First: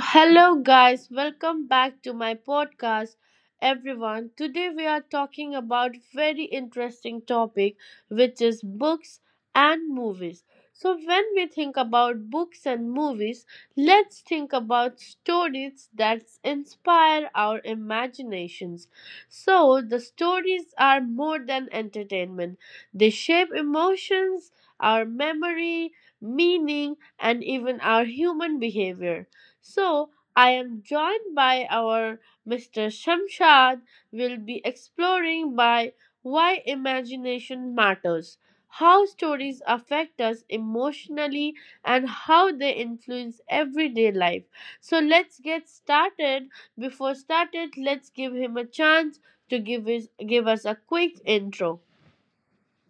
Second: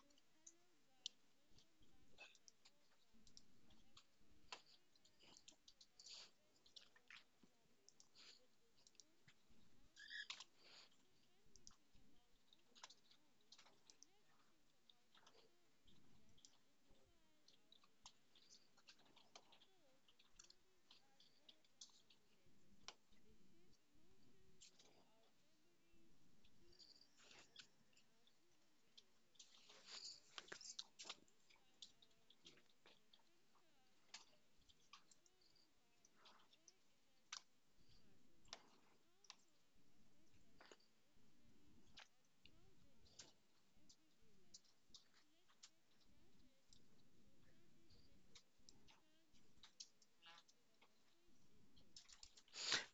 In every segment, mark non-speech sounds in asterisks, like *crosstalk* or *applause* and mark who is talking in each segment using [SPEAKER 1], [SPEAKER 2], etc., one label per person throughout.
[SPEAKER 1] hello guys, welcome back to my podcast, everyone. Today we are talking about very interesting topic, which is books and movies. So, when we think about books and movies, let's think about stories that inspire our imaginations. So, the stories are more than entertainment; they shape emotions, our memory, meaning, and even our human behavior. So I am joined by our Mr. Shamshad. We'll be exploring by why imagination matters, how stories affect us emotionally, and how they influence everyday life. So let's get started. Before started, let's give him a chance to give us a quick intro.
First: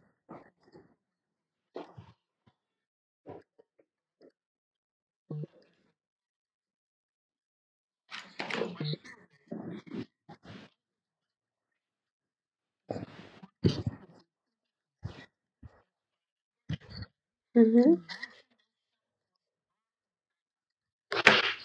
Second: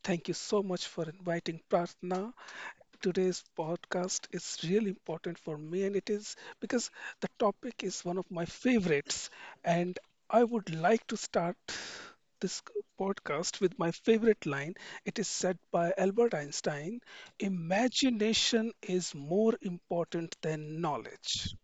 [SPEAKER 2] Thank you so much for inviting Prarthna. Today's podcast is really important for me, and it is because the topic is one of my favorites. And I would like to start this podcast with my favorite line. It is said by Albert Einstein: Imagination is more important than knowledge.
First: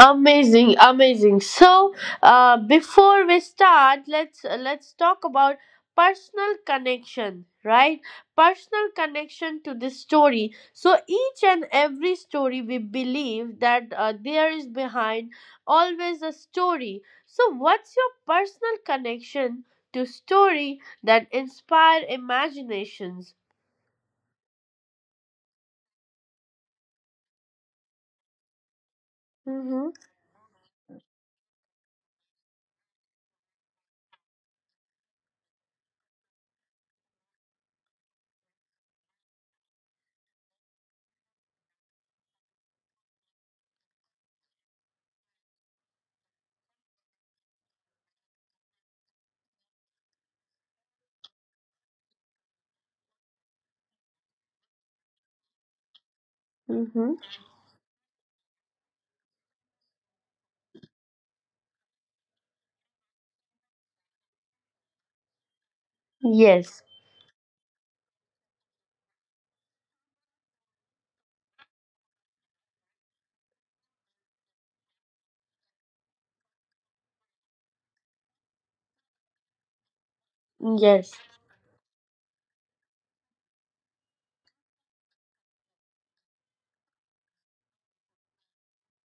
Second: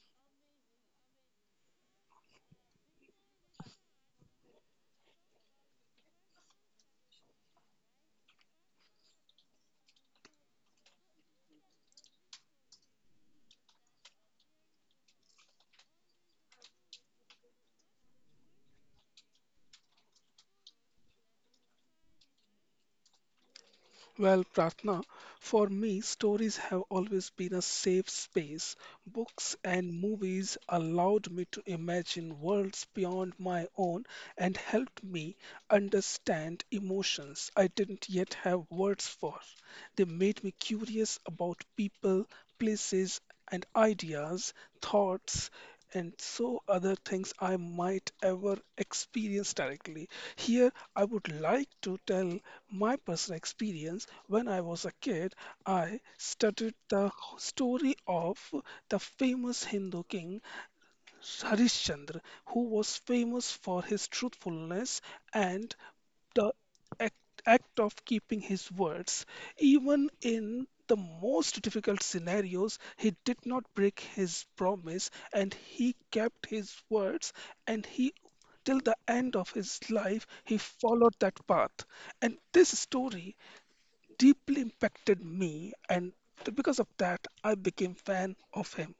[SPEAKER 1] Amazing, amazing. So, before we start, let's talk about personal connection, right? Personal connection to this story. So each and every story, we believe that there is behind always a story. So, what's your personal connection to story that inspire imaginations?
[SPEAKER 2] Well, Pratna, for me, stories have always been a safe space. Books
[SPEAKER 1] Mm-hmm.
[SPEAKER 2] and movies allowed me to imagine worlds beyond my own and helped me understand emotions I didn't yet have words for. They made me curious about people, places, and ideas, thoughts and so other things I might ever experience directly. Here, I would like to tell my personal experience. When I was a kid, I studied
[SPEAKER 1] Mm-hmm.
[SPEAKER 2] the story of the famous Hindu king Harishchandra, who was famous for his truthfulness and the
[SPEAKER 1] Yes.
[SPEAKER 2] act, act of keeping his words. Even in the most difficult scenarios, he did not break his promise and he kept his words, and he till the end of his life he
[SPEAKER 1] Yes.
[SPEAKER 2] followed that path. And this story deeply impacted me, and because of that I became fan of him.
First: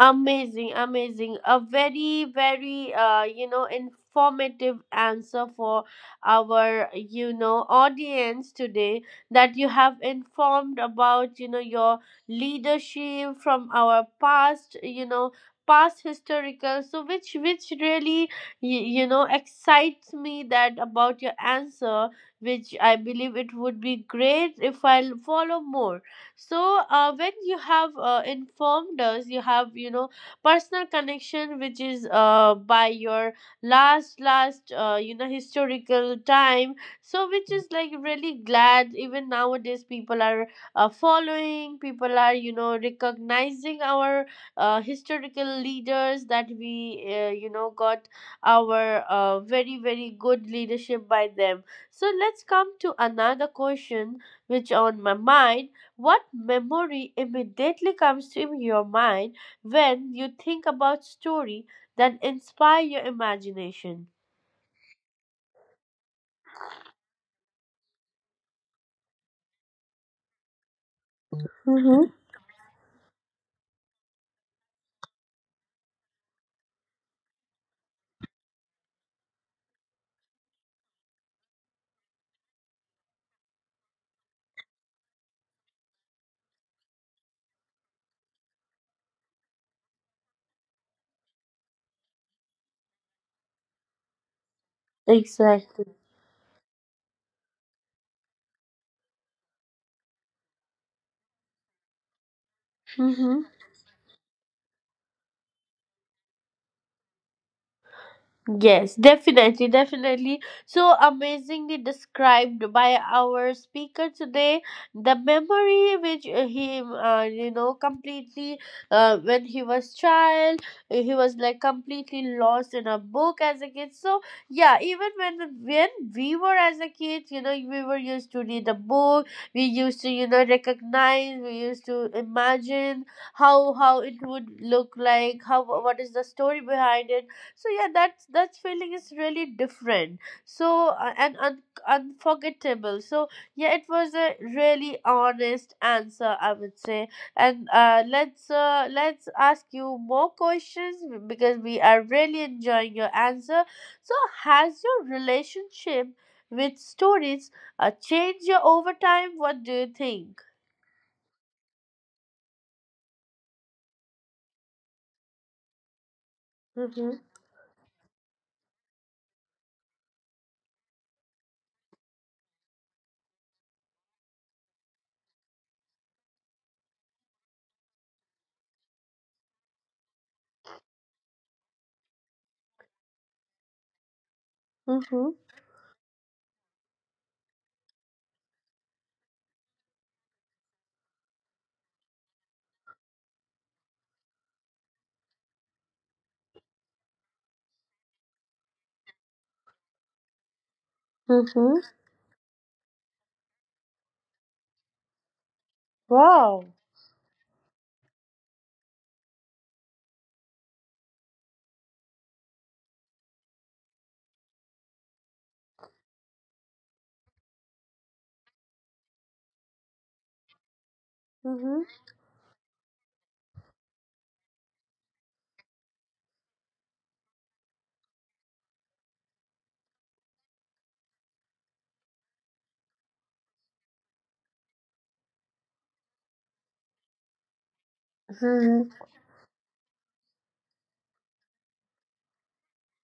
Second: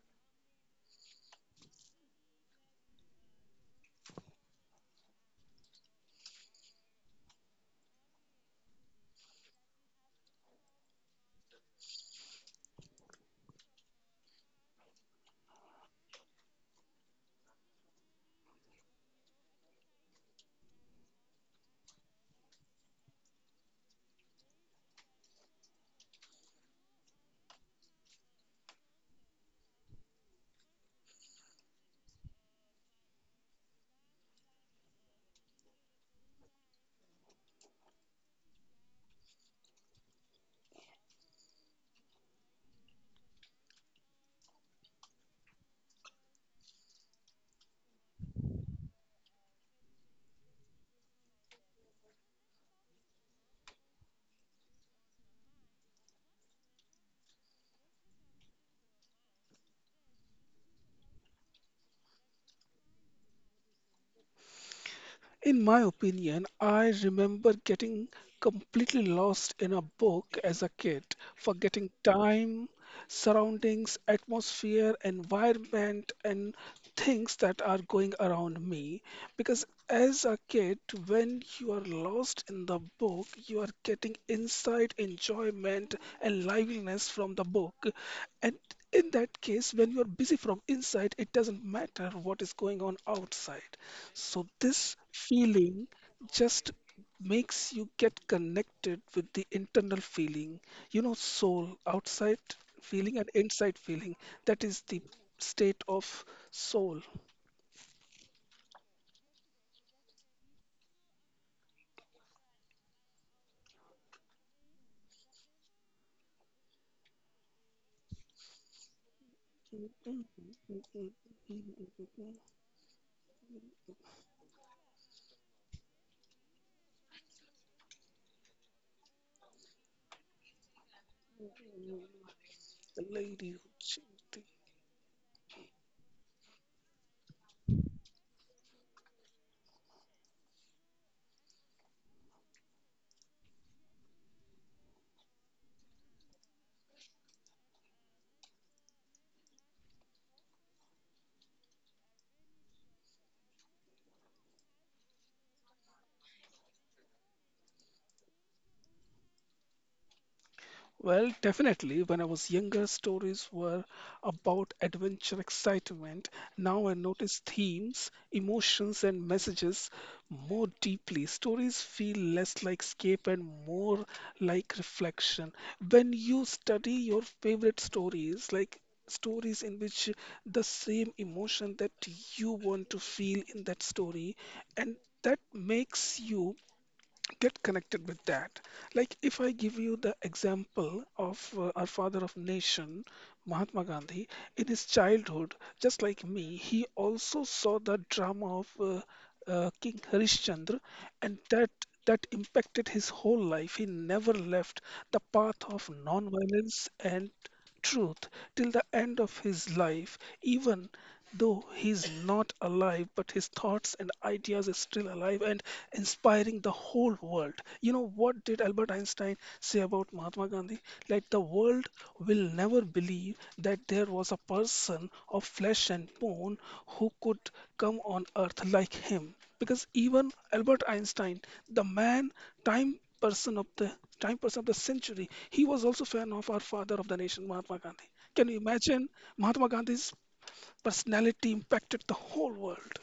[SPEAKER 1] Amazing, amazing. A very, very, you know, informative answer for our, you know, audience today that you have informed about, you know, your leadership from our past, you know, past historical. So which really, you know, excites me that about your answer, which I believe it would be great if I'll follow more. So when you have informed us, you have, you know, personal connection, which is by your last you know, historical time. So which is like really glad, even nowadays people are following, people are, you know, recognizing our historical leaders that we, you know, got our very very good leadership by them. So let's come to another question which on my mind. What memory immediately comes to your mind when you think about story that inspire your imagination?
[SPEAKER 2] In my opinion, I remember getting completely lost in a book as a kid, forgetting
[SPEAKER 1] Mm-hmm.
[SPEAKER 2] time, surroundings, atmosphere, environment, and things that are going around me. Because as a kid, when you are lost in the book, you are getting insight, enjoyment, and liveliness from the book. And in that case, when you are busy from inside, it doesn't matter what is going on outside. So this
[SPEAKER 1] Exactly.
[SPEAKER 2] feeling just makes you get connected with the internal feeling, soul, outside feeling and
[SPEAKER 1] Mm-hmm.
[SPEAKER 2] inside feeling. That is the state of soul.
[SPEAKER 1] Yes, definitely, definitely. So amazingly described by our speaker today. The memory which he, you know, completely when he was child, he was like completely
[SPEAKER 2] *laughs*
[SPEAKER 1] lost in a book as a kid. So yeah, even when we were as a kid, you know, we were used to read a book. We used to, you know, recognize. We used to
[SPEAKER 2] The
[SPEAKER 1] imagine
[SPEAKER 2] lady who
[SPEAKER 1] how it
[SPEAKER 2] changed the.
[SPEAKER 1] would look like. How, what is the story behind it. So yeah, that's that feeling is really different, so and unforgettable. So yeah, it was a really honest answer, I would say. And let's ask you more questions because we are really enjoying your answer. So has your relationship with stories changed your over time? What do you think?
[SPEAKER 2] Well, definitely. When I was younger, stories were about adventure, excitement. Now I
[SPEAKER 1] Mm-hmm.
[SPEAKER 2] notice themes, emotions, and messages more deeply. Stories feel less like escape and more like reflection. When you study your favorite stories, like stories in which the same emotion that you want to feel in that story, and
[SPEAKER 1] Mm-hmm.
[SPEAKER 2] that makes you get connected with that. Like if I give you the example of our father of nation, Mahatma Gandhi, in his childhood, just like me, he also saw the drama of King Harishchandra, and that
[SPEAKER 1] Mm-hmm.
[SPEAKER 2] that impacted his whole life. He never left the path of
[SPEAKER 1] Wow.
[SPEAKER 2] non-violence and truth till the end of his life, even. Though he's not alive, but his thoughts and ideas are still alive and inspiring the whole world. You know what did Albert Einstein say about Mahatma Gandhi? Like the world will never believe that there was a person of flesh and bone who could come on earth like him. Because even Albert Einstein, the man, time person of the time person of the century, he was also fan of our father of the nation, Mahatma Gandhi. Can you
[SPEAKER 1] Mm-hmm.
[SPEAKER 2] imagine Mahatma Gandhi's personality impacted the whole world.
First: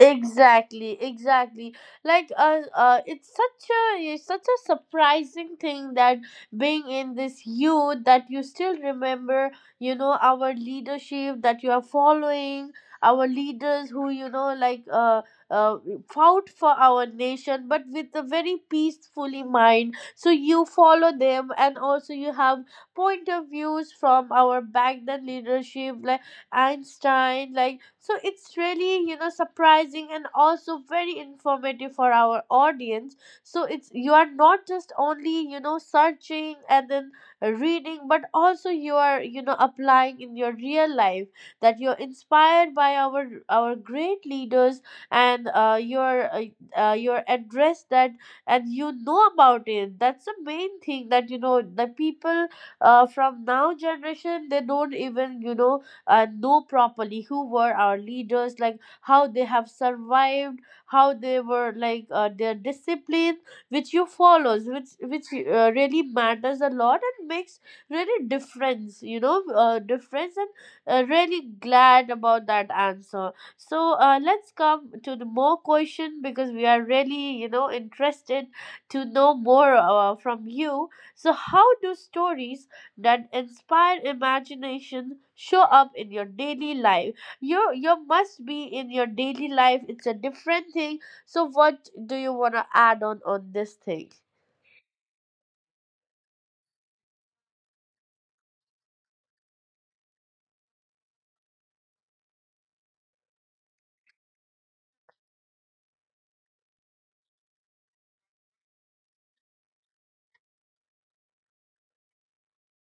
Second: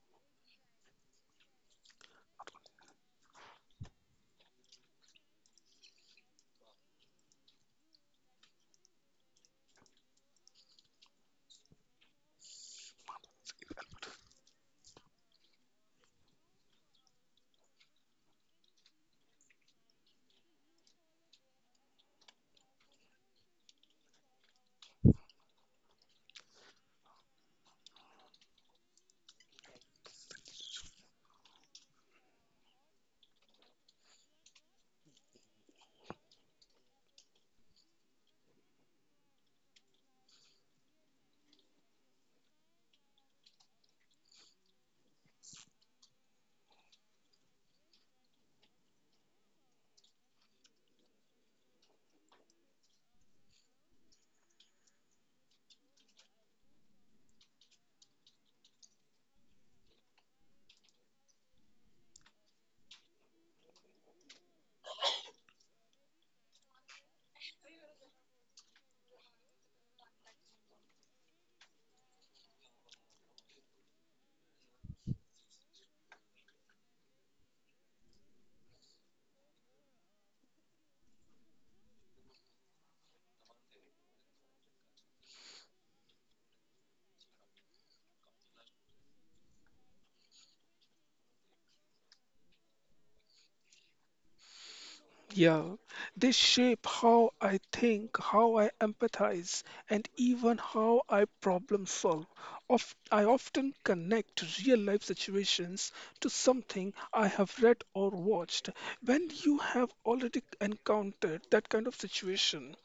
[SPEAKER 1] Exactly, exactly. Like it's such a, it's such a surprising thing that being in this youth that you still remember, you know, our leadership that you are following, our leaders who, you know, like uh fought for our nation, but with a very peacefully mind. So you follow them, and also you have point of views from our back then leadership. Like Einstein. Like, so it's really, you know, surprising and also very informative for our audience. So it's, you are not just only, you know, searching and then reading, but also you are, you know, applying in your real life that you're inspired by our great leaders and your address that, and you know about it. That's the main thing that, you know, the people from now generation, they don't even, you know, know properly who were our leaders, like how they have survived, how they were like, their discipline, which you follows, which really matters a lot and makes really difference. You know, difference and really glad about that answer. So let's come to the more question because we are really, you know, interested to know more from you. So how do stories that inspire imagination show up in your daily life? You must be in your daily life, it's a different thing. So what do you want to add on this thing?
[SPEAKER 2] Yeah, they shape how I think, how I empathize, and even how I problem solve. I often connect real life situations to something I have read or watched. When you have already encountered that kind of situation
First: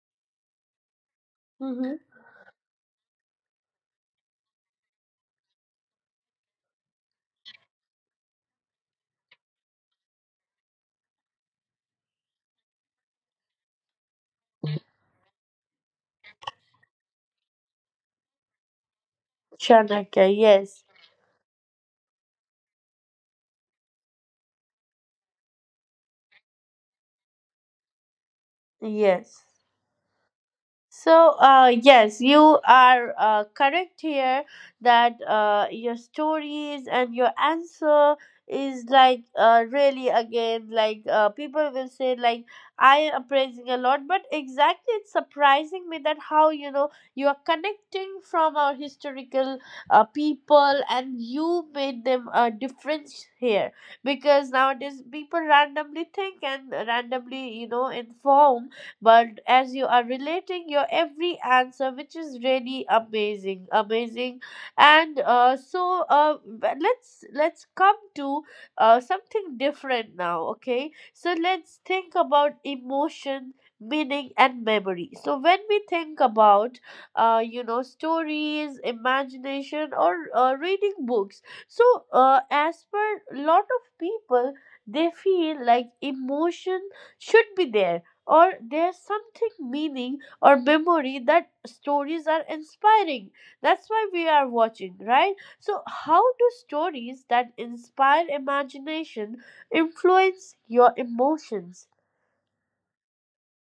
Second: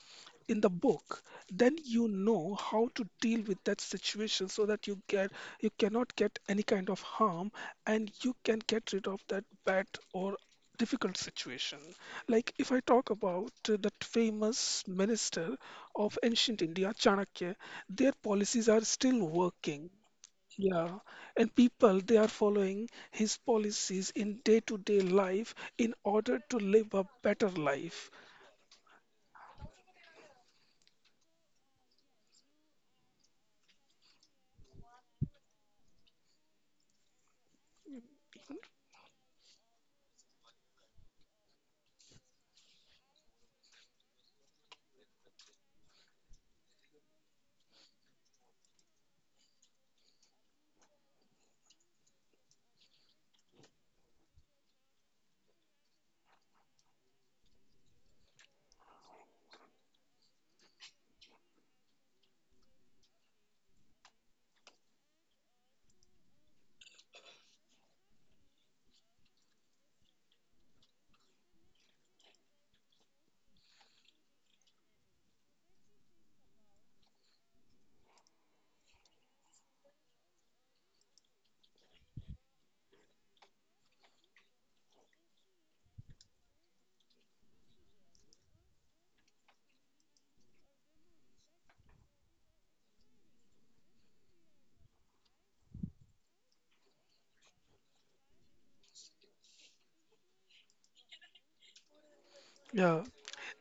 [SPEAKER 2] in the book, then
[SPEAKER 1] Mm-hmm.
[SPEAKER 2] you know how to deal with that situation, so that you cannot get any kind of harm and you can get rid of that bad or difficult situation. Like if I talk about that famous minister of ancient India, Chanakya, their policies are still working.
[SPEAKER 1] Chanakya, yes.
[SPEAKER 2] Yeah, and people, they are following his policies in day-to-day life in order to live a better life.
[SPEAKER 1] Yes. So, yes, you are correct here that your stories and your answer is like, really again, like, people will say, like, I am praising a lot, but exactly it's surprising me that how, you know, you are connecting from our historical people and you made them a difference here, because nowadays people randomly think and randomly, you know, inform, but as you are relating your every answer, which is really amazing, amazing. And but let's come to something different now. Okay, so let's think about emotion, meaning, and memory. So when we think about you know, stories, imagination, or reading books, so as per lot of people, they feel like emotion should be there or there's something meaning or memory that stories are inspiring, that's why we are watching, right? So how do stories that inspire imagination influence your emotions?
[SPEAKER 2] Yeah,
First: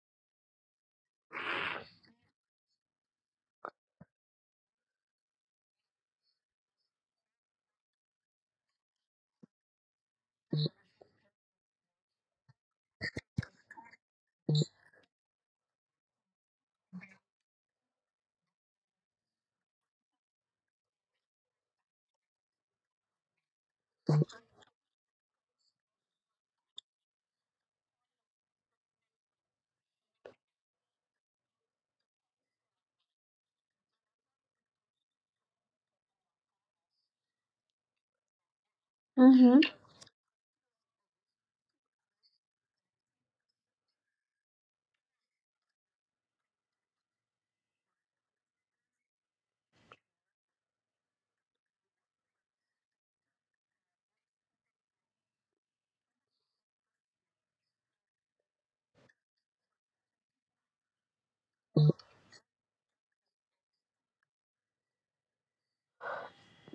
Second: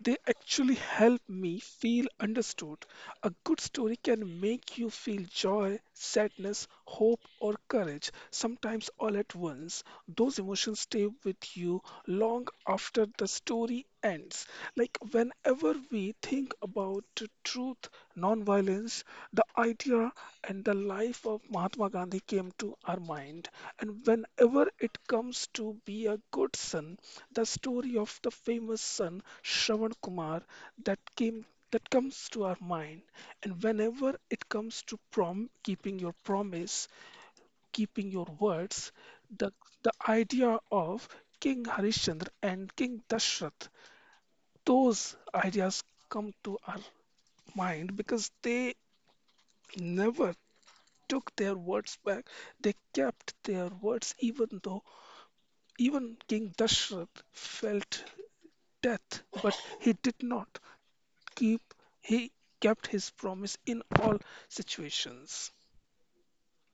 [SPEAKER 2] they actually help me feel understood. A good story can make you feel joy, sadness, hope, or courage, sometimes all at once. Those emotions stay with you long after the story ends. Like whenever we think about truth, non-violence, the idea and the life of Mahatma Gandhi came to our mind. And whenever it comes to be a good son, the story of the famous son Shravan Kumar that came that comes to our mind, and whenever it comes to prom keeping your promise, keeping your words, the
[SPEAKER 1] Mm-hmm.
[SPEAKER 2] the idea of King Harishchandra and King Dashrath, those ideas come to our mind because they never took their words back. They kept their words even though even King Dashrath felt death, but he did not. Keep he kept his promise in all situations.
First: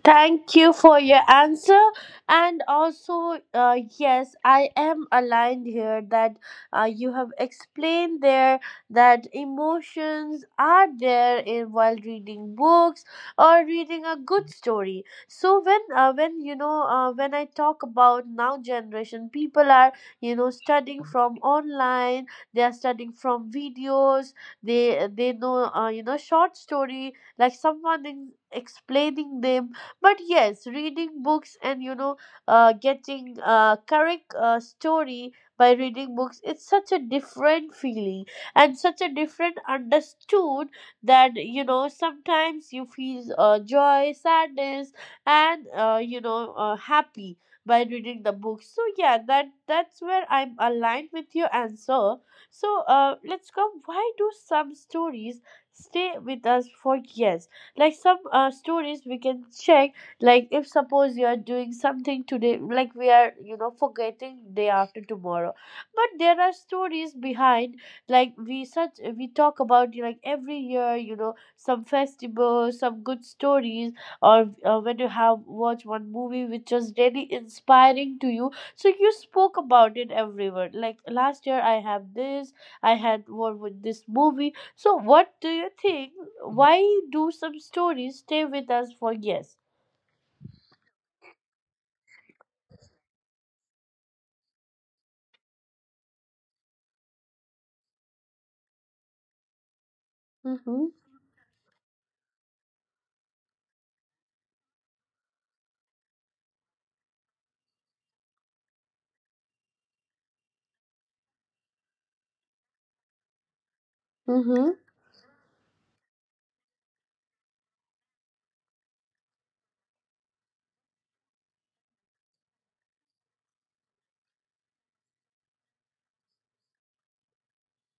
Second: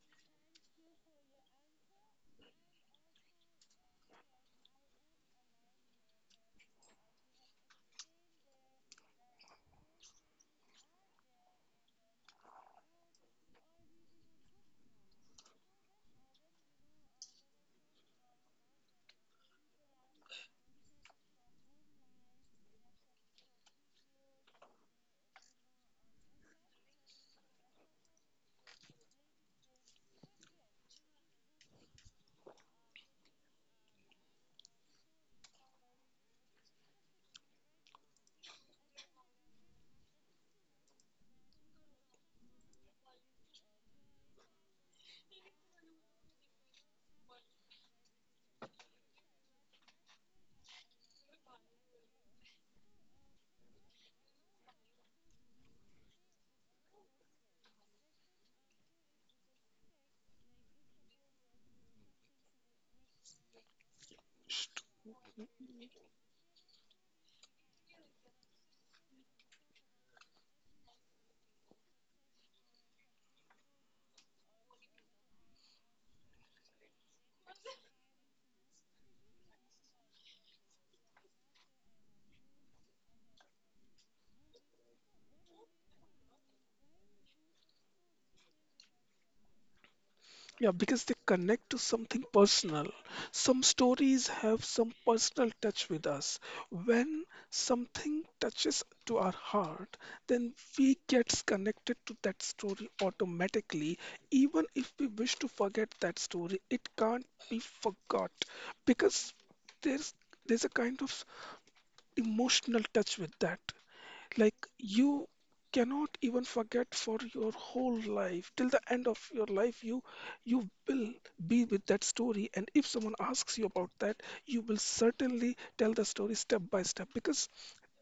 [SPEAKER 1] Thank you for your answer. And also, yes, I am aligned here that you have explained there that emotions are there in while reading books or reading a good story. So when when I talk about now generation, people are, you know, studying from online. They are studying from videos. They know, you know, short story, like someone in explaining them. But yes, reading books and, you know, getting a correct story by reading books, it's such a different feeling and such a different understood that, you know, sometimes you feel joy, sadness, and, you know, happy by reading the book. So yeah, that, that's where I'm aligned with your answer. So let's go, why do some stories stay with us for years? Like some stories we can check, like if suppose you are doing something today, like we are, you know, forgetting day after tomorrow, but there are stories behind. Like we such, we talk about, like every year, you know, some festivals, some good stories, or when you have watched one movie which was really inspiring to you, so you spoke about it everywhere. Like last year I had one with this movie. So what do you think, why do some stories stay with us for years?
[SPEAKER 2] Yeah, because they connect to something personal. Some stories have some personal touch with us. When something touches to our heart, then
[SPEAKER 1] Mm-hmm.
[SPEAKER 2] we gets connected to that story automatically. Even if we wish to forget that story, it can't be forgot because there's a kind of emotional touch with that. Like
[SPEAKER 1] Mm-hmm.
[SPEAKER 2] you cannot even forget for your whole life. Till the end of your life, you will be with that story. And if someone asks you about that, you will certainly tell the story step by step because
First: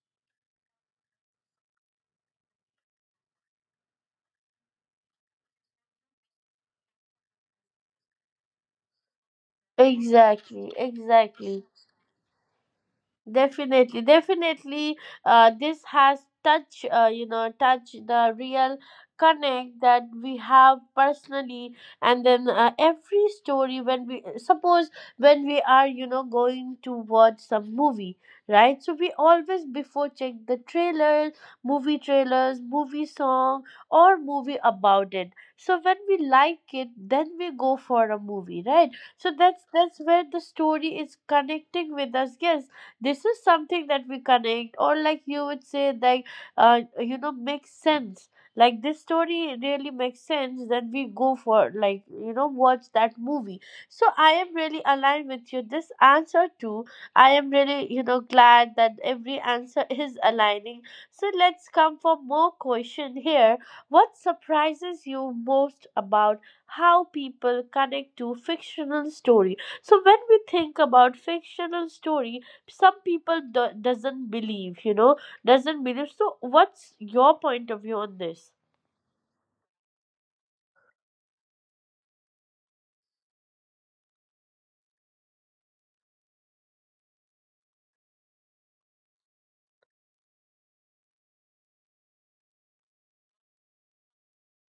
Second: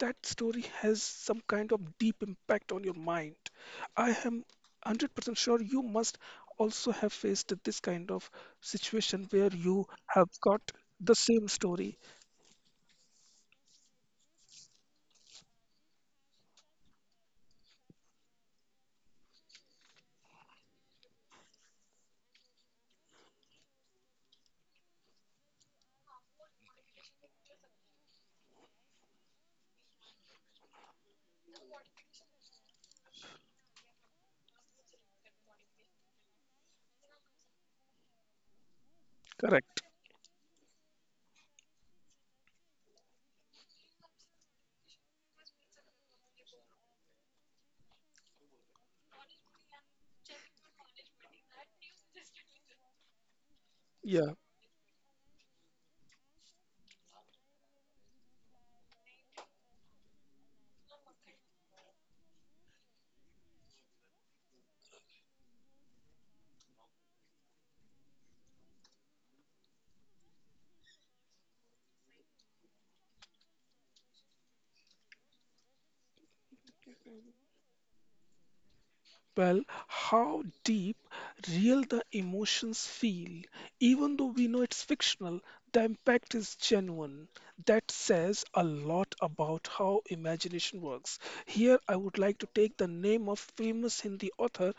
[SPEAKER 2] that story has some kind of deep impact on your mind. I am 100% sure you must also have faced this kind of situation where you have
[SPEAKER 1] Exactly.
[SPEAKER 2] got the same
[SPEAKER 1] Exactly.
[SPEAKER 2] story.
[SPEAKER 1] Definitely, definitely. This has touch, you know, touch the real connect that we have personally, and then every story, when we suppose, when we are, you know, going to watch some movie, right? So we always before check the trailers, movie song, or movie about it. So when we like it, then we go for a movie, right? So that's
[SPEAKER 2] Correct.
[SPEAKER 1] that's where the story is connecting with us, yes. This is something that we connect, or like you would say, like, you know, makes sense, like this story really makes sense, then we go for, like, you know, watch that movie. So
[SPEAKER 2] Yeah.
[SPEAKER 1] I am really aligned with you this answer too. I am really, you know, glad that every answer *laughs* is aligning. So let's come for more question here. What surprises you most about how people connect to fictional story? So when we think about fictional story, some people doesn't believe, you know, doesn't believe. So what's your point of view on this?
[SPEAKER 2] Well, how deep real the emotions feel, even though we know it's fictional, the impact is genuine. That says a lot about how imagination works. Here I would like to take the name of famous Hindi author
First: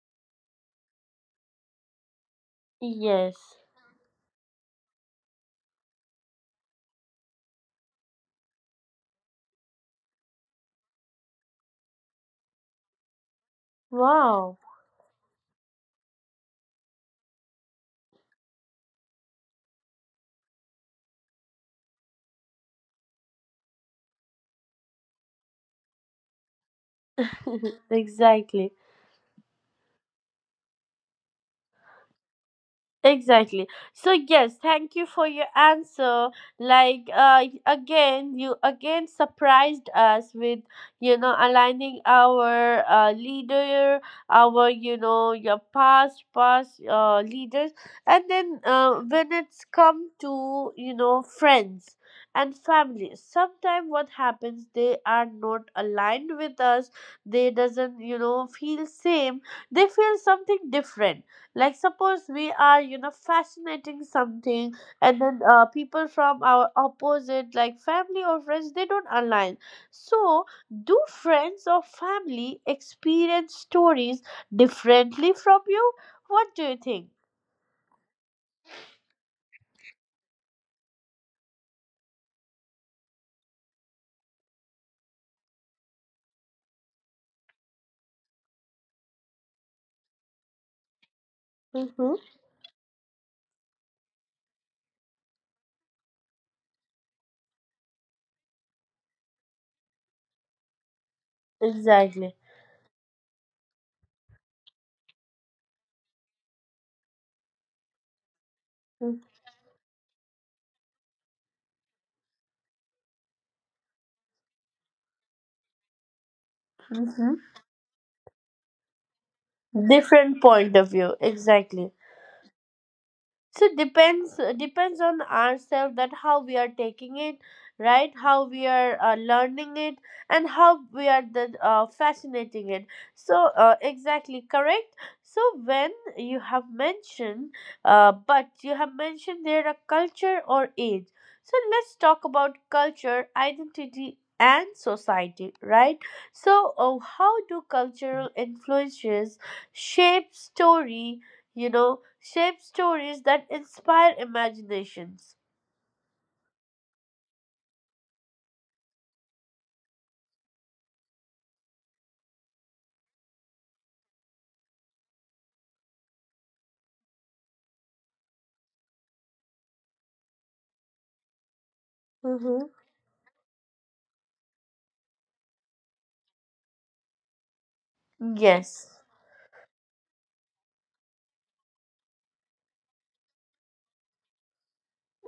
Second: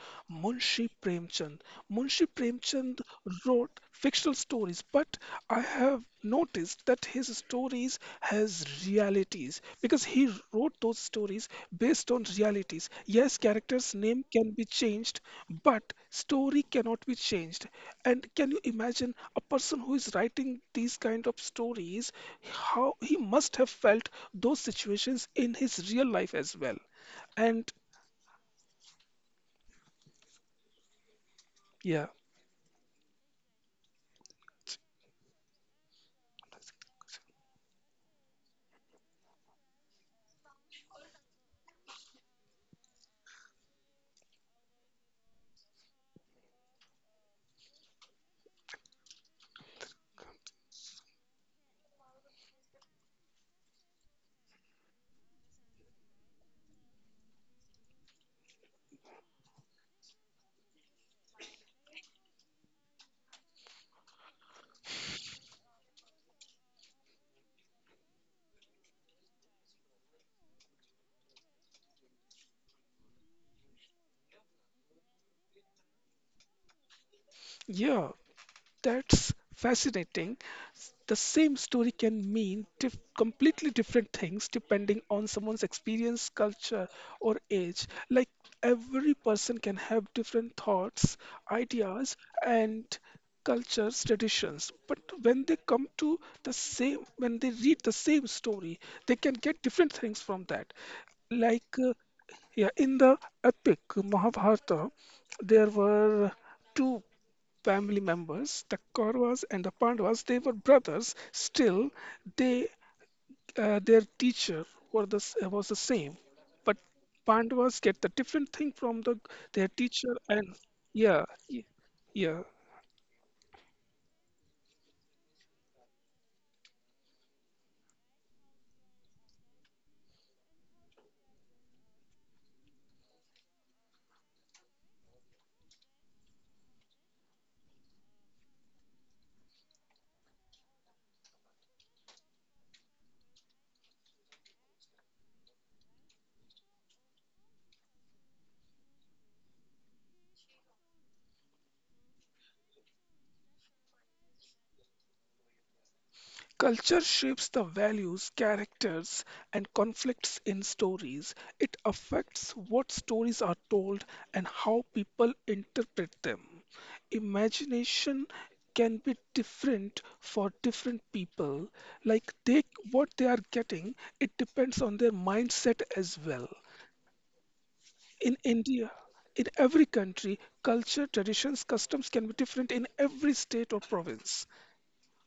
[SPEAKER 2] Munshi Premchand. Munshi Premchand
[SPEAKER 1] Yes.
[SPEAKER 2] wrote fictional stories, but I have noticed that his stories has realities because he wrote those stories based on realities. Yes, character's name can
[SPEAKER 1] Wow.
[SPEAKER 2] be changed, but story cannot be changed. And can you imagine a person who is writing these kind of stories, how he must have felt those situations in his real life as well. And
[SPEAKER 1] *laughs* Exactly.
[SPEAKER 2] yeah,
[SPEAKER 1] Exactly. So yes, thank you for your answer. Like again, you again surprised us with, you know, aligning our leader, our, you know, your past leaders, and then when it's come to, you know, friends and family, sometimes what happens, they are not aligned with us. They doesn't, you know, feel same. They feel something different, like suppose we are, you know, fascinating something, and then people from our opposite, like family or friends, they don't align. So do friends or family experience stories differently from you? What do you think?
[SPEAKER 2] yeah, that's fascinating. The same story can mean completely different things depending on someone's experience, culture, or age. Like every person can have different thoughts,
[SPEAKER 1] Mm-hmm.
[SPEAKER 2] ideas, and cultures, traditions. But when they come to the same, when they read the same story, they can get different things from that. Like,
[SPEAKER 1] Exactly.
[SPEAKER 2] yeah, in the epic Mahabharata, there were two family members, the Kauravas and the Pandavas, they were brothers. Still, they their teacher was the same, but
[SPEAKER 1] Mm-hmm.
[SPEAKER 2] Pandavas get the different thing from their teacher,
[SPEAKER 1] Different
[SPEAKER 2] and
[SPEAKER 1] point of view,
[SPEAKER 2] yeah, y-
[SPEAKER 1] exactly.
[SPEAKER 2] yeah.
[SPEAKER 1] So depends, depends on ourselves that how we are taking it, right, how we are learning it, and how we are the, fascinating it. So exactly correct. So when you have mentioned, but you have mentioned there a culture or age, so let's talk about culture, identity, and society, right? So how do cultural influences shape story, you know, shape stories that inspire imaginations.
[SPEAKER 2] Culture shapes the values, characters, and conflicts in stories. It affects what stories are told and how people interpret them. Imagination can be different for different people. Like
[SPEAKER 1] Mm-hmm.
[SPEAKER 2] they what they are getting, it depends on their mindset as well. In
[SPEAKER 1] Yes.
[SPEAKER 2] India, in every country, culture, traditions, customs can be different in every state or province.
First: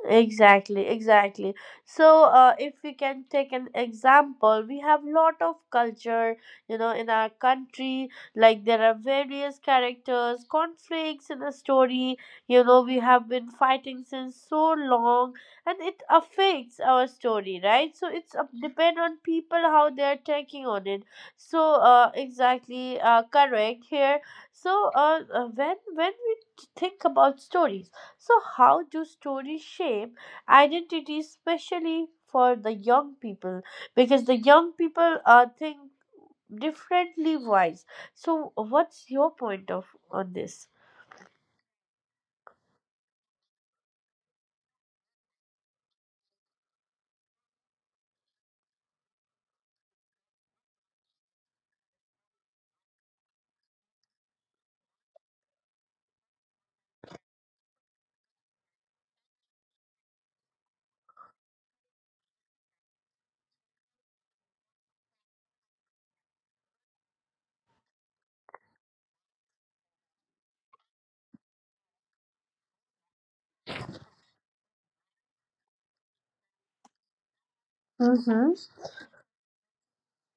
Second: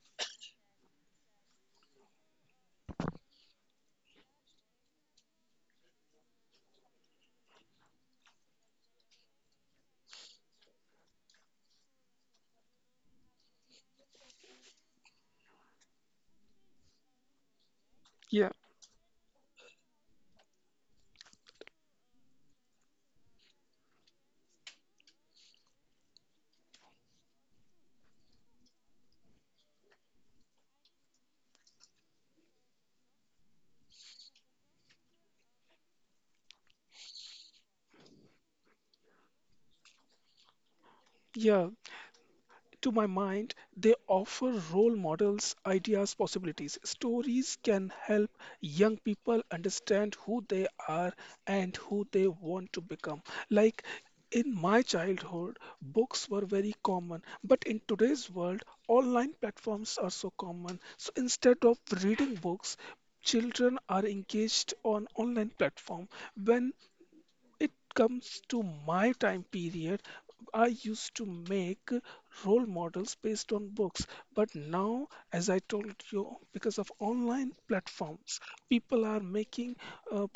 [SPEAKER 1] Exactly, exactly. So, if we can take an example, we have lot of culture, you know, in our country. Like there are various characters, conflicts in a story. You know, we have been fighting since so long, and it affects our story, right? So it's
[SPEAKER 2] Yeah,
[SPEAKER 1] up depend on people how they are taking on it. So, exactly, correct here. So when we think about stories, so how do stories shape identity, especially for the young people? Because the young people think differently wise. So, what's your point of on this?
[SPEAKER 2] yeah. To my mind, they offer role models, ideas, possibilities. Stories can help young people understand who they are and who they want to become. Like in my childhood, books were very common, but in today's world, online platforms are so common. So instead of reading books, children are engaged on online platform. When it comes to my time period, I used to make role models based on books, but now, as I told you, because of online platforms,
[SPEAKER 1] Mm-hmm.
[SPEAKER 2] people are making uh,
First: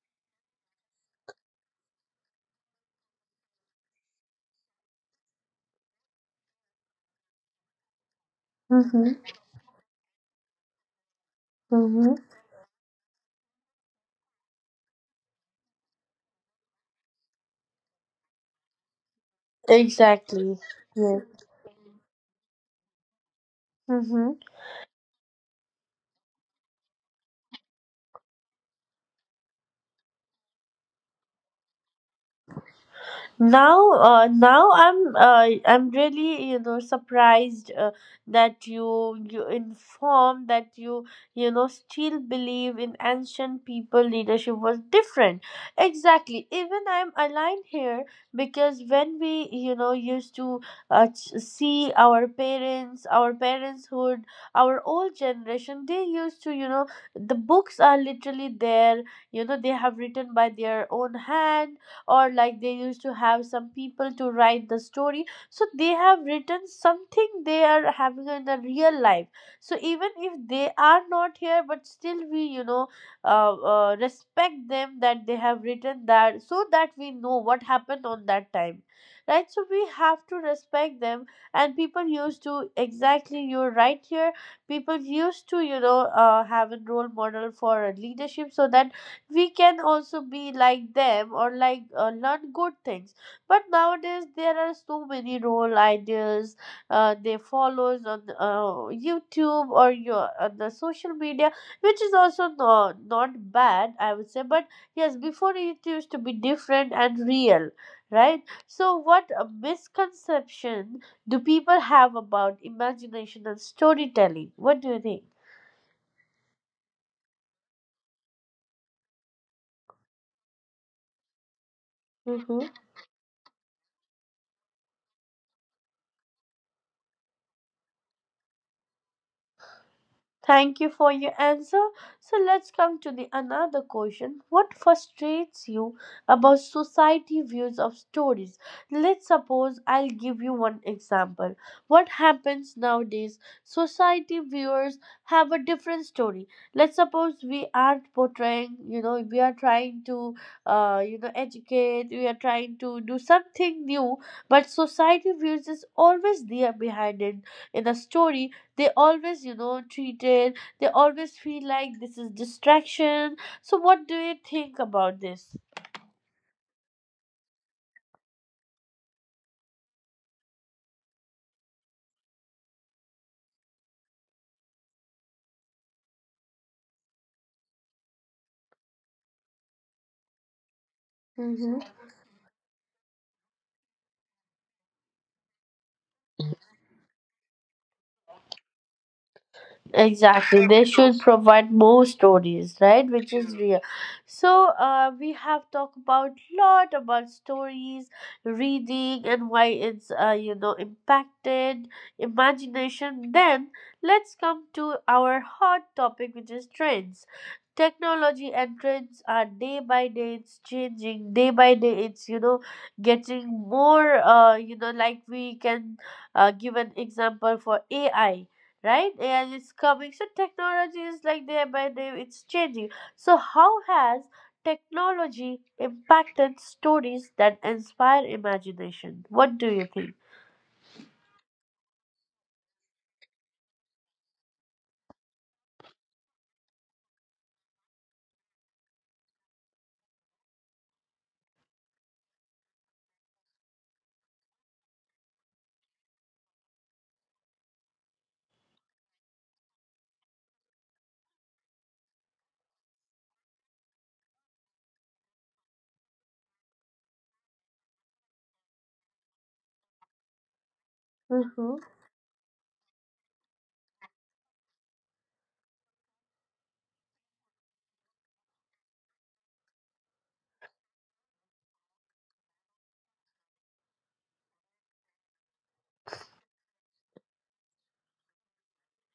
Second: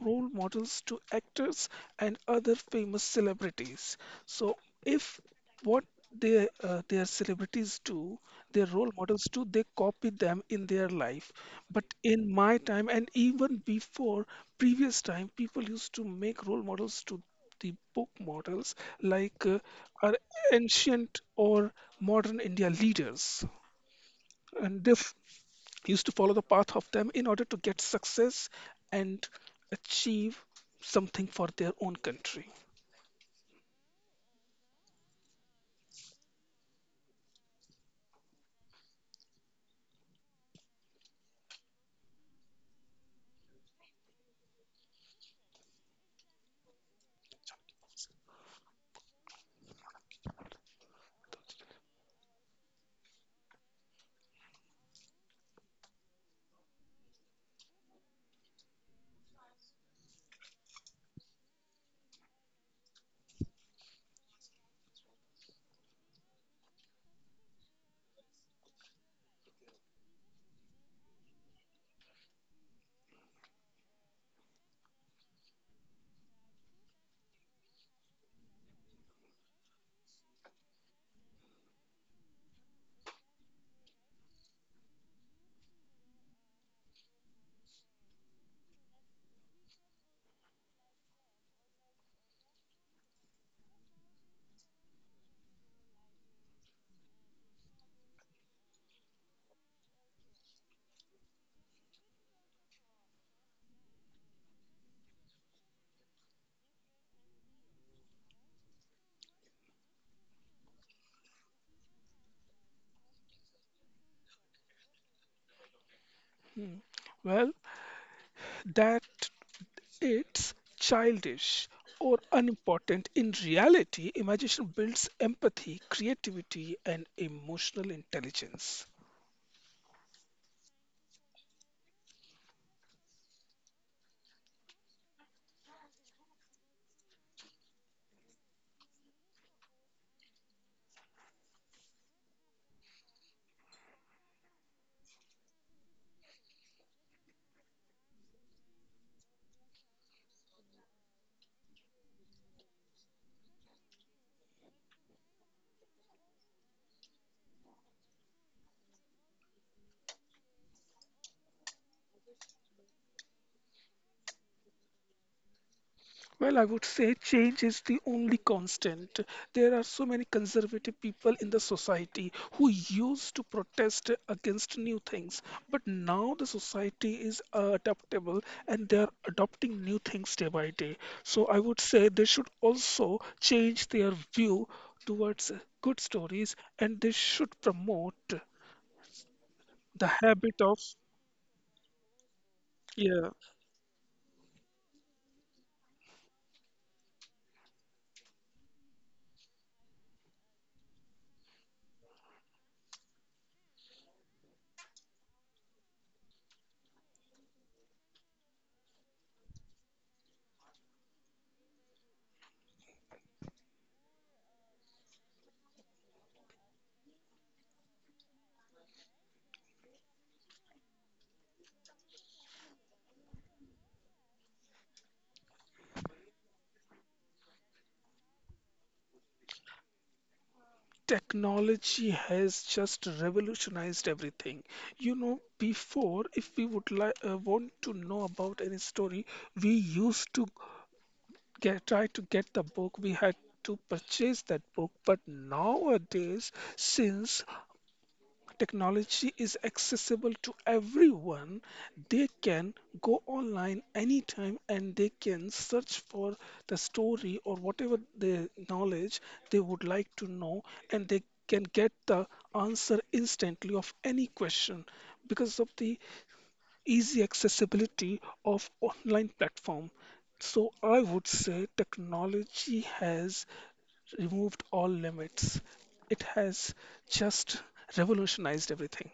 [SPEAKER 2] role models to actors and other famous celebrities. So, if what their celebrities do, their role models
[SPEAKER 1] Mm-hmm.
[SPEAKER 2] do, they copy them in their life. But
[SPEAKER 1] Mm-hmm.
[SPEAKER 2] in my time, and even before previous time, people used to make role models to the book models, like our
[SPEAKER 1] Exactly. Yeah.
[SPEAKER 2] ancient or modern India leaders,
[SPEAKER 1] Yes.
[SPEAKER 2] and they used to follow the path of them in order to get success and achieve something for their own country.
[SPEAKER 1] Now I'm really surprised that you inform that you know still believe in ancient people leadership was different. Exactly, even I'm aligned here, because when we used to see our parents, our parentshood, our old generation, they used to the books are literally there, they have written by their own hand, or like they used to have some people to write the story, so they have written something they are having in the real life. So even if they are not here, but still we respect them, that they have written that so that we know what happened on that time, right? So we have to respect them. And people used to, exactly you're right here, people used to have a role model for leadership so that we can also be like them or like learn good things. But nowadays there are so many role ideas they follows on youtube or your on the social media, which is also not bad I would say, but yes, before it used to be different and real, right? So what a misconception do people have about imagination and storytelling, what do you
[SPEAKER 2] Hmm. Well, that it's childish or
[SPEAKER 1] think?
[SPEAKER 2] unimportant. In reality, imagination builds empathy, creativity, and emotional intelligence.
[SPEAKER 1] Thank you for your answer. So let's come to the another question. What frustrates you about society views of stories? Let's suppose I'll give you one example. What happens nowadays? Society viewers have a different story. Let's suppose we are portraying, you know, we are trying to, you know, educate. We are trying to do something new, but society views is always there behind it, in a story they always treated, they always feel like this is distraction. So what do you think about this?
[SPEAKER 2] Well, I would say change is the only constant. There are so many conservative people in the society who used to protest against new things, but now the society is adaptable, and they are adopting new things day by day. So I would say they should also change their view towards good stories, and they should promote the habit
[SPEAKER 1] Exactly.
[SPEAKER 2] of,
[SPEAKER 1] They should provide more stories, right?
[SPEAKER 2] yeah.
[SPEAKER 1] Which is real. So we have talked about lot about stories, reading, and why it's you know impacted imagination. Then let's come to our hot topic, which is trends. Technology and trends are day by day it's changing. Day by day it's you know getting more. You know, like we can give an example for AI, right? AI is coming. So technology is like day by day, it's changing. So how has technology impacted stories that inspire imagination? What do you think?
[SPEAKER 2] Technology has just revolutionized everything. You know, before, if we would like want to know about any story, we used to get try to get the book. We had to purchase that book. But nowadays, since technology is accessible to everyone, they can go online anytime and they can search for the story or whatever the knowledge they would like to know, and they can
[SPEAKER 1] Mhm.
[SPEAKER 2] get the answer instantly of any question because of the easy accessibility of online platform. So I would say technology has removed all limits. It has just revolutionized everything.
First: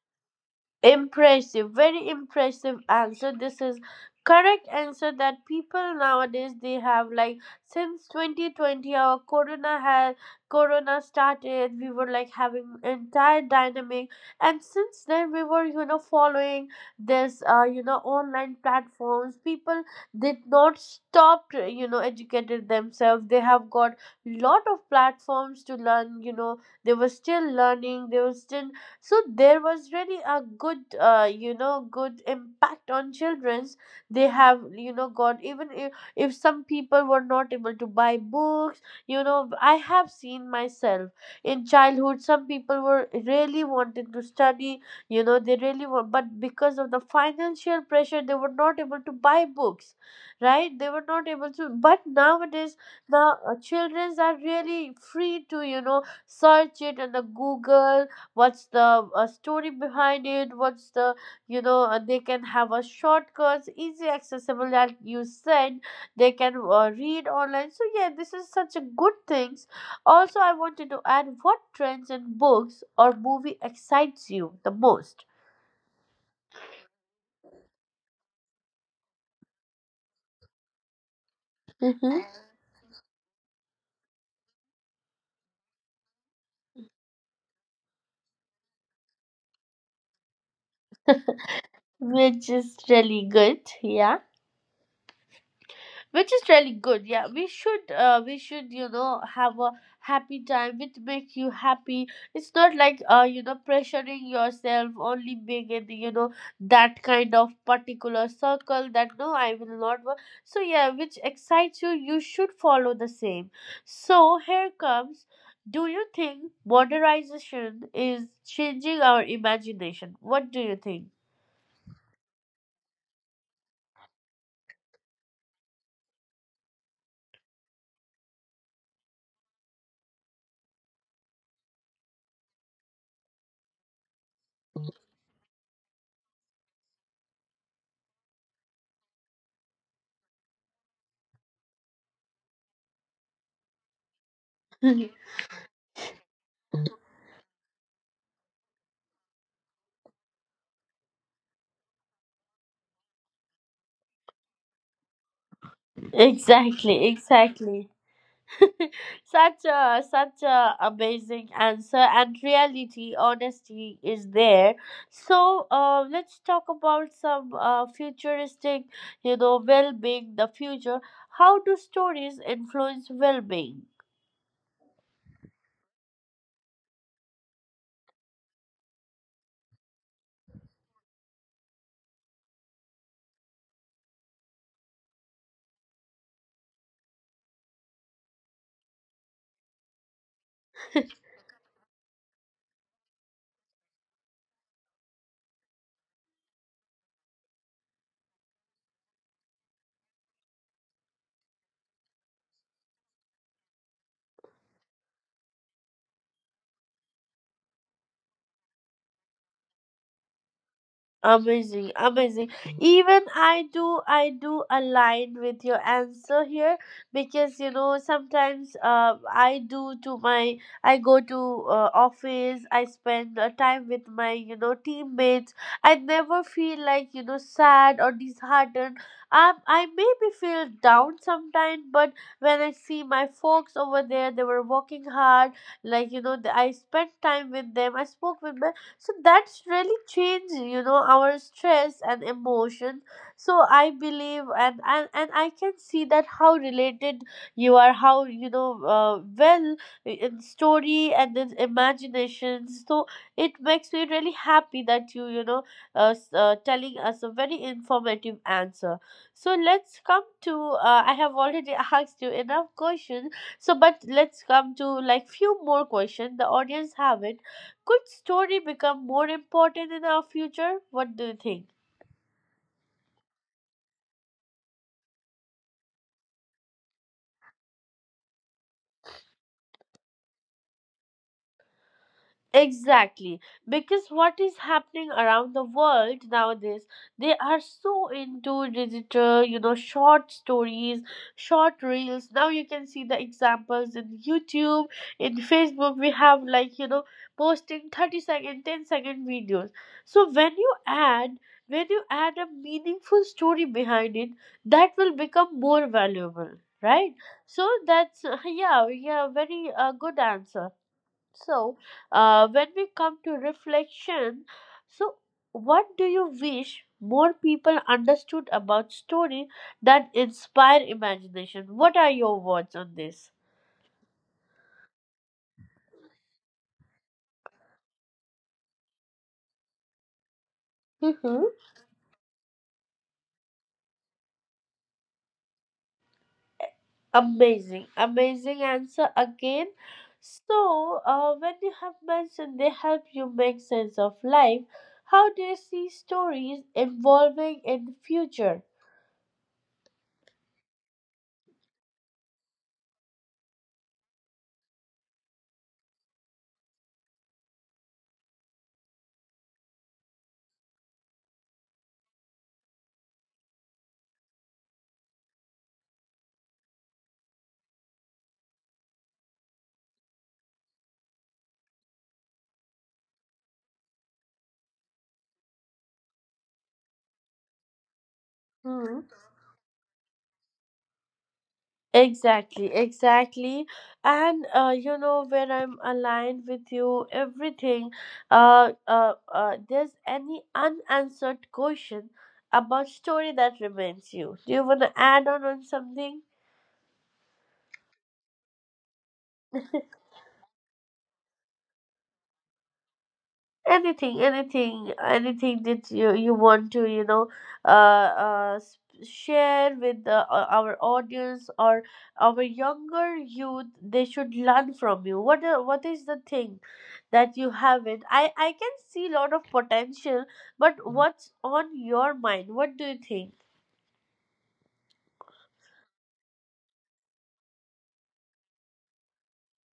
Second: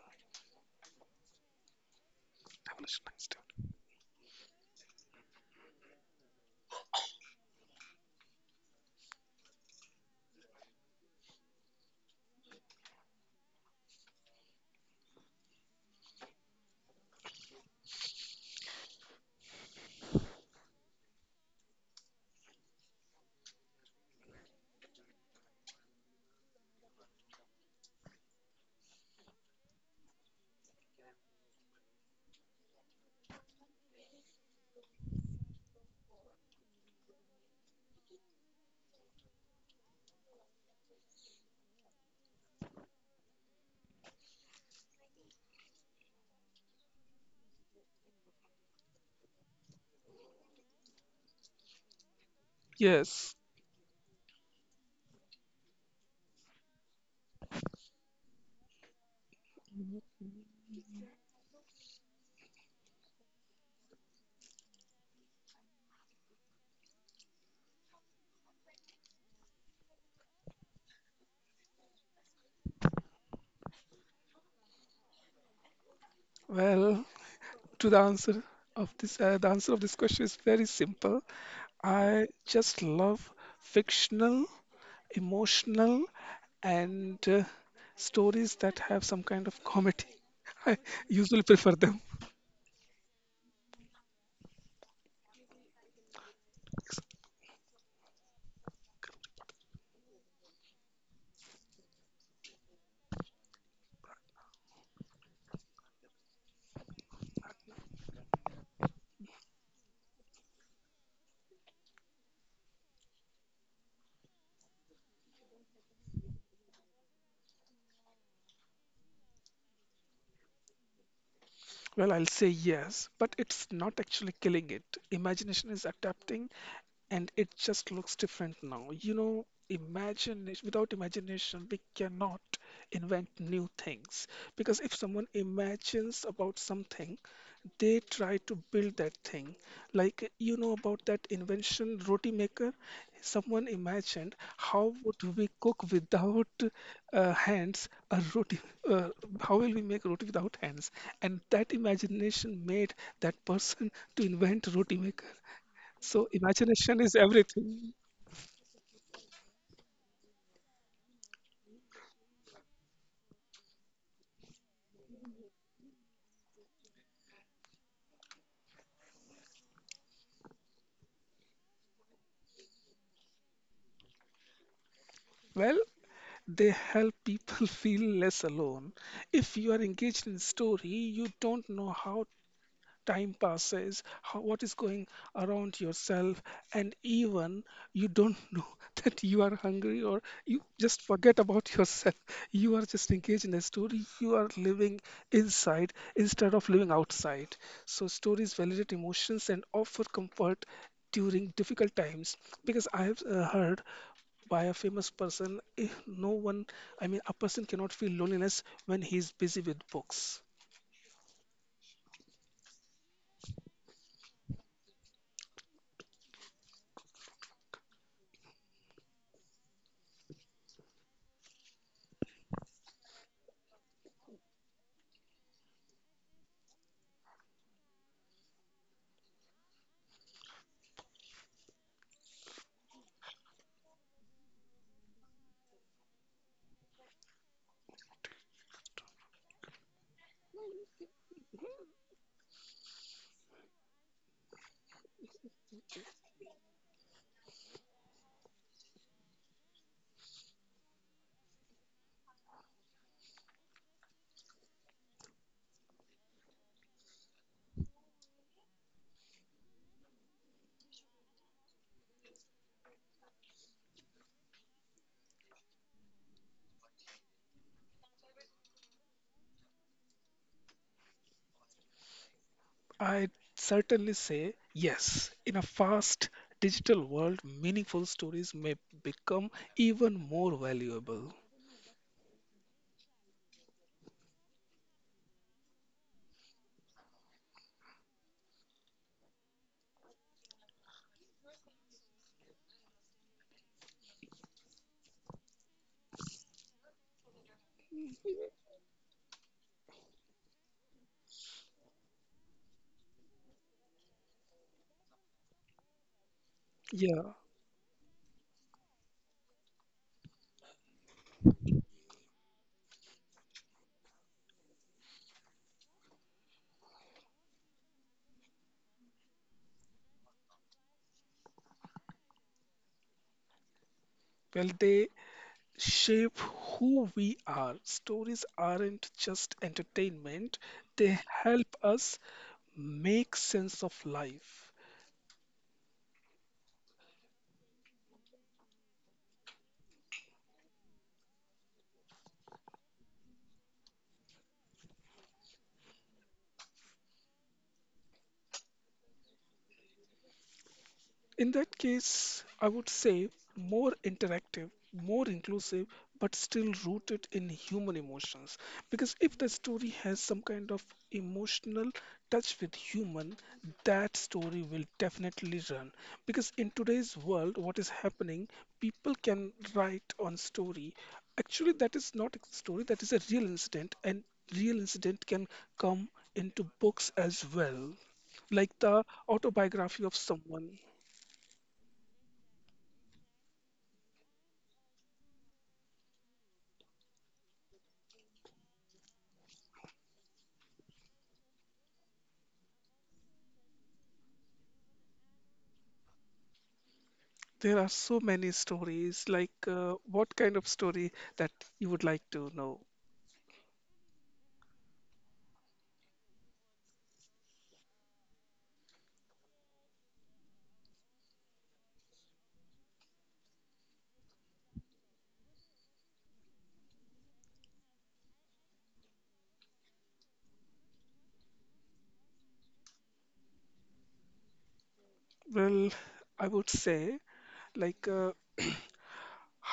[SPEAKER 1] Impressive, very impressive answer.
[SPEAKER 2] Revolutionized.
[SPEAKER 1] This is correct answer that people nowadays they have like since 2020 our corona had, corona started, we were like having entire dynamic, and since then we were following this you know online platforms. People did not stop, you know, educated themselves, they have got lot of platforms to learn, you know, they were still learning, they were still. So there was really a good you know good impact on children's. They have you know got, even if some people were not able to buy books, you know, I have seen myself in childhood some people were really wanted to study, you know they really were, but because of the financial pressure they were not able to buy books, right, they were not able to, but nowadays, now
[SPEAKER 2] Yes.
[SPEAKER 1] children's are really free to you know search it on the google, what's the story behind it, what's the you know they can have a shortcuts easy accessible that you said, they can read online. So yeah, this is such a good things. Also I wanted to add, what trends in books or movie excites you the most?
[SPEAKER 2] Well, to the answer of this, the answer of this question is very simple.
[SPEAKER 1] Hmm.
[SPEAKER 2] I just love fictional, emotional, and stories that have some kind of comedy. *laughs* I usually prefer them.
[SPEAKER 1] Which is really good, yeah, which is really good, yeah, we should you know have a happy time, which makes you happy. It's not like you know pressuring yourself only being in you know that kind of particular circle that no I will not work. So yeah, which excites you, you should follow the same. So here comes, do you think modernization is changing our imagination, what do you think?
[SPEAKER 2] Well, I'll say yes, but it's not actually killing it. Imagination is adapting, and it just looks different now. You know, imagine without imagination, we cannot invent new things, because if someone imagines about something, they try to build that thing. Like you know about that invention, roti maker. Someone imagined how would we cook without hands a roti? Uh, how will we make roti without hands? And that imagination made that person to invent roti maker.
[SPEAKER 1] *laughs*
[SPEAKER 2] So imagination
[SPEAKER 1] Exactly,
[SPEAKER 2] is
[SPEAKER 1] exactly.
[SPEAKER 2] everything.
[SPEAKER 1] *laughs* Such a, such a amazing answer, and reality honesty is there. So let's talk about some futuristic you know well-being the future. How do stories influence well-being?
[SPEAKER 2] Well, they help people *laughs* feel less alone. If you are engaged in story, you don't know how time passes, how, what is going around yourself, and even you don't *laughs* know that you are hungry, or you just forget about *laughs* yourself. You are just engaged in a story. You are living inside instead of living outside. So, stories validate emotions and offer comfort during difficult times, because I have heard by a famous person, if no one, I mean, a person cannot feel loneliness when he is busy with books.
[SPEAKER 1] Amazing, amazing. Even I do align with your answer here, because you know sometimes I do to my, I go to office, I spend time with my you know teammates. I never feel like you know sad or disheartened. I maybe feel down sometimes, but when I see my folks over there, they were working hard. Like you know, I spent time with them, I spoke with my, so that's really changed you know our stress and emotion. So I believe, and I can see that how related you are, how you know well in story and in imagination. So it makes me really happy that you know telling us a very informative answer. So let's come to I have already *laughs* asked you enough questions, so but let's come to like few more questions the audience have it. Could story become more important in our future? What do you think?
[SPEAKER 2] I'd certainly say yes. In a fast digital world, meaningful stories may become even more valuable.
[SPEAKER 1] Exactly, because what is happening around the world nowadays, they are so into digital, you know, short stories, short reels. Now you can see the examples in YouTube, in Facebook. We have like, you know, posting 30 second, 10 second videos. So when you add a meaningful story behind it, that will become more valuable, right?
[SPEAKER 2] Yeah,
[SPEAKER 1] So that's, *laughs* yeah, yeah, very good answer. So, when we come to reflection, so what do you wish more people understood about story that inspire imagination? What are your words on this?
[SPEAKER 2] well, they shape who we are. Stories aren't just entertainment, they
[SPEAKER 1] Hmm.
[SPEAKER 2] help us make sense of life.
[SPEAKER 1] Amazing, amazing answer again. So, when you have mentioned they help you make sense of life, how do you see stories evolving in the future?
[SPEAKER 2] In that case, I would say more interactive, more inclusive, but still rooted in human emotions. Because if the story has some kind of emotional touch with human, that story will definitely run. Because in today's world, what is happening, people can write on story. Actually, that is not a story, that is a real incident, and real incident can come into books as well, like
[SPEAKER 1] Hmm.
[SPEAKER 2] the autobiography of someone.
[SPEAKER 1] Exactly, exactly. And you know where I'm aligned with you, everything. There's any unanswered question about story that remains you. Do you want to add on something?
[SPEAKER 2] There are so many stories. Like, what kind of story that you would like to know?
[SPEAKER 1] Anything, anything, anything that you want to you know uh, uh s- share with the, our audience or our younger youth, they should learn from you. What is the thing that you have not, I can see a lot of potential, but what's on your mind, what do you think?
[SPEAKER 2] Well, I would say, like,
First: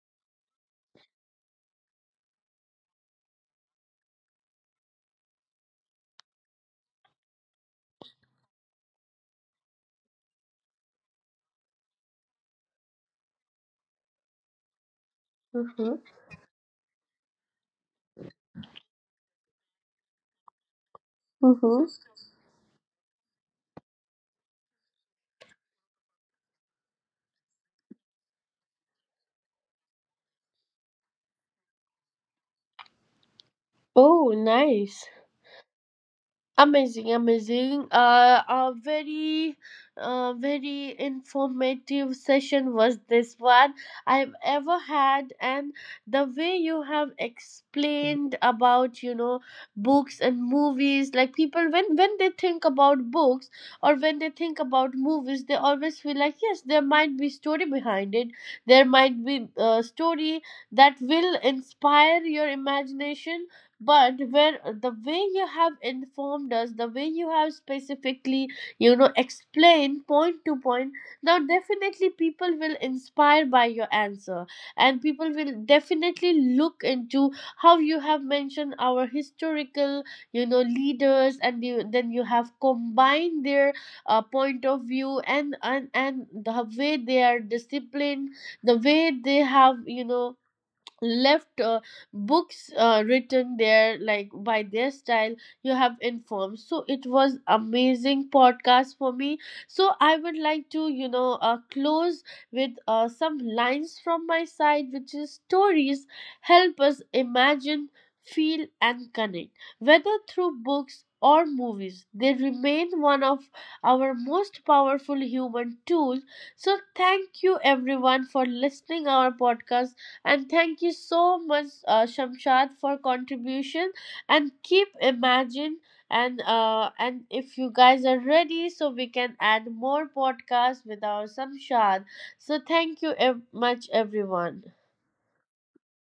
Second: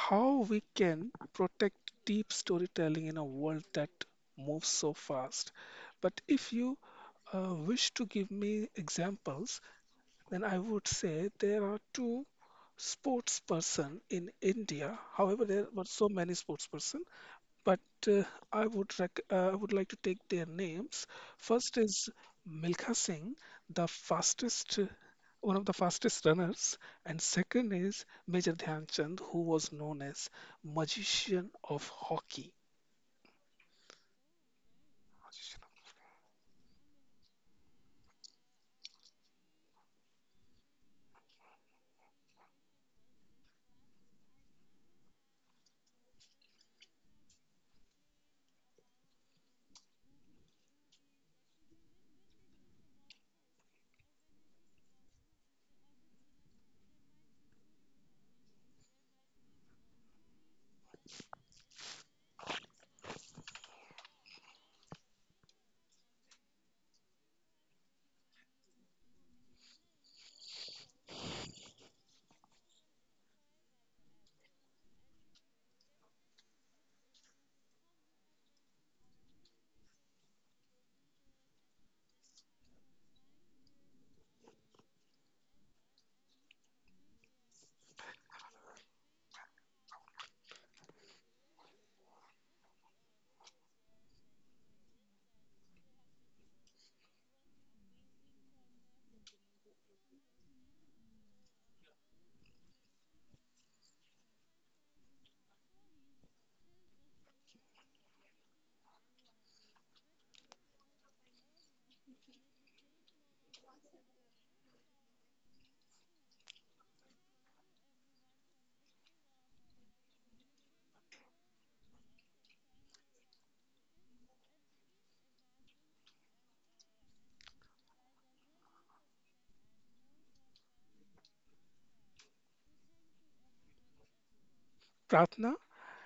[SPEAKER 2] how we can protect deep storytelling in a world that moves so fast. But if you wish to give me examples, then I would say there are two sports person in India. However, there were
[SPEAKER 1] Mm-hmm.
[SPEAKER 2] so many sports person. But uh, I would like to take their names. First
[SPEAKER 1] Mm-hmm.
[SPEAKER 2] is Milkha Singh, the fastest, one of the fastest runners, and second is Major Dhyan Chand, who was known as Magician of Hockey.
[SPEAKER 1] Oh nice.
[SPEAKER 2] Magician of-
[SPEAKER 1] Amazing, amazing. A very, very informative session was this one I've ever had, and the way you have explained about you know books and movies, like people when they think about books or when they think about movies, they always feel like yes, there might be story behind it. There might be a story that will inspire your imagination. But where the way you have informed us, the way you have specifically you know explained point to point, now definitely people will inspire by your answer, and people will definitely look into how you have mentioned our historical you know leaders, and you, then you have combined their point of view, and the way they are disciplined, the way they have you know left books written there like by their style, you have informed. So it was amazing podcast for me. So I would like to you know close with some lines from my side, which is: stories help us imagine, feel, and connect. Whether through books or movies, they remain one of our most powerful human tools. So thank you everyone for listening our podcast, and thank you so much, Shamshad, for contribution. And keep imagine, and if you guys are ready, so we can add more podcasts with our Shamshad. So thank you much, everyone.
[SPEAKER 2] Pratna,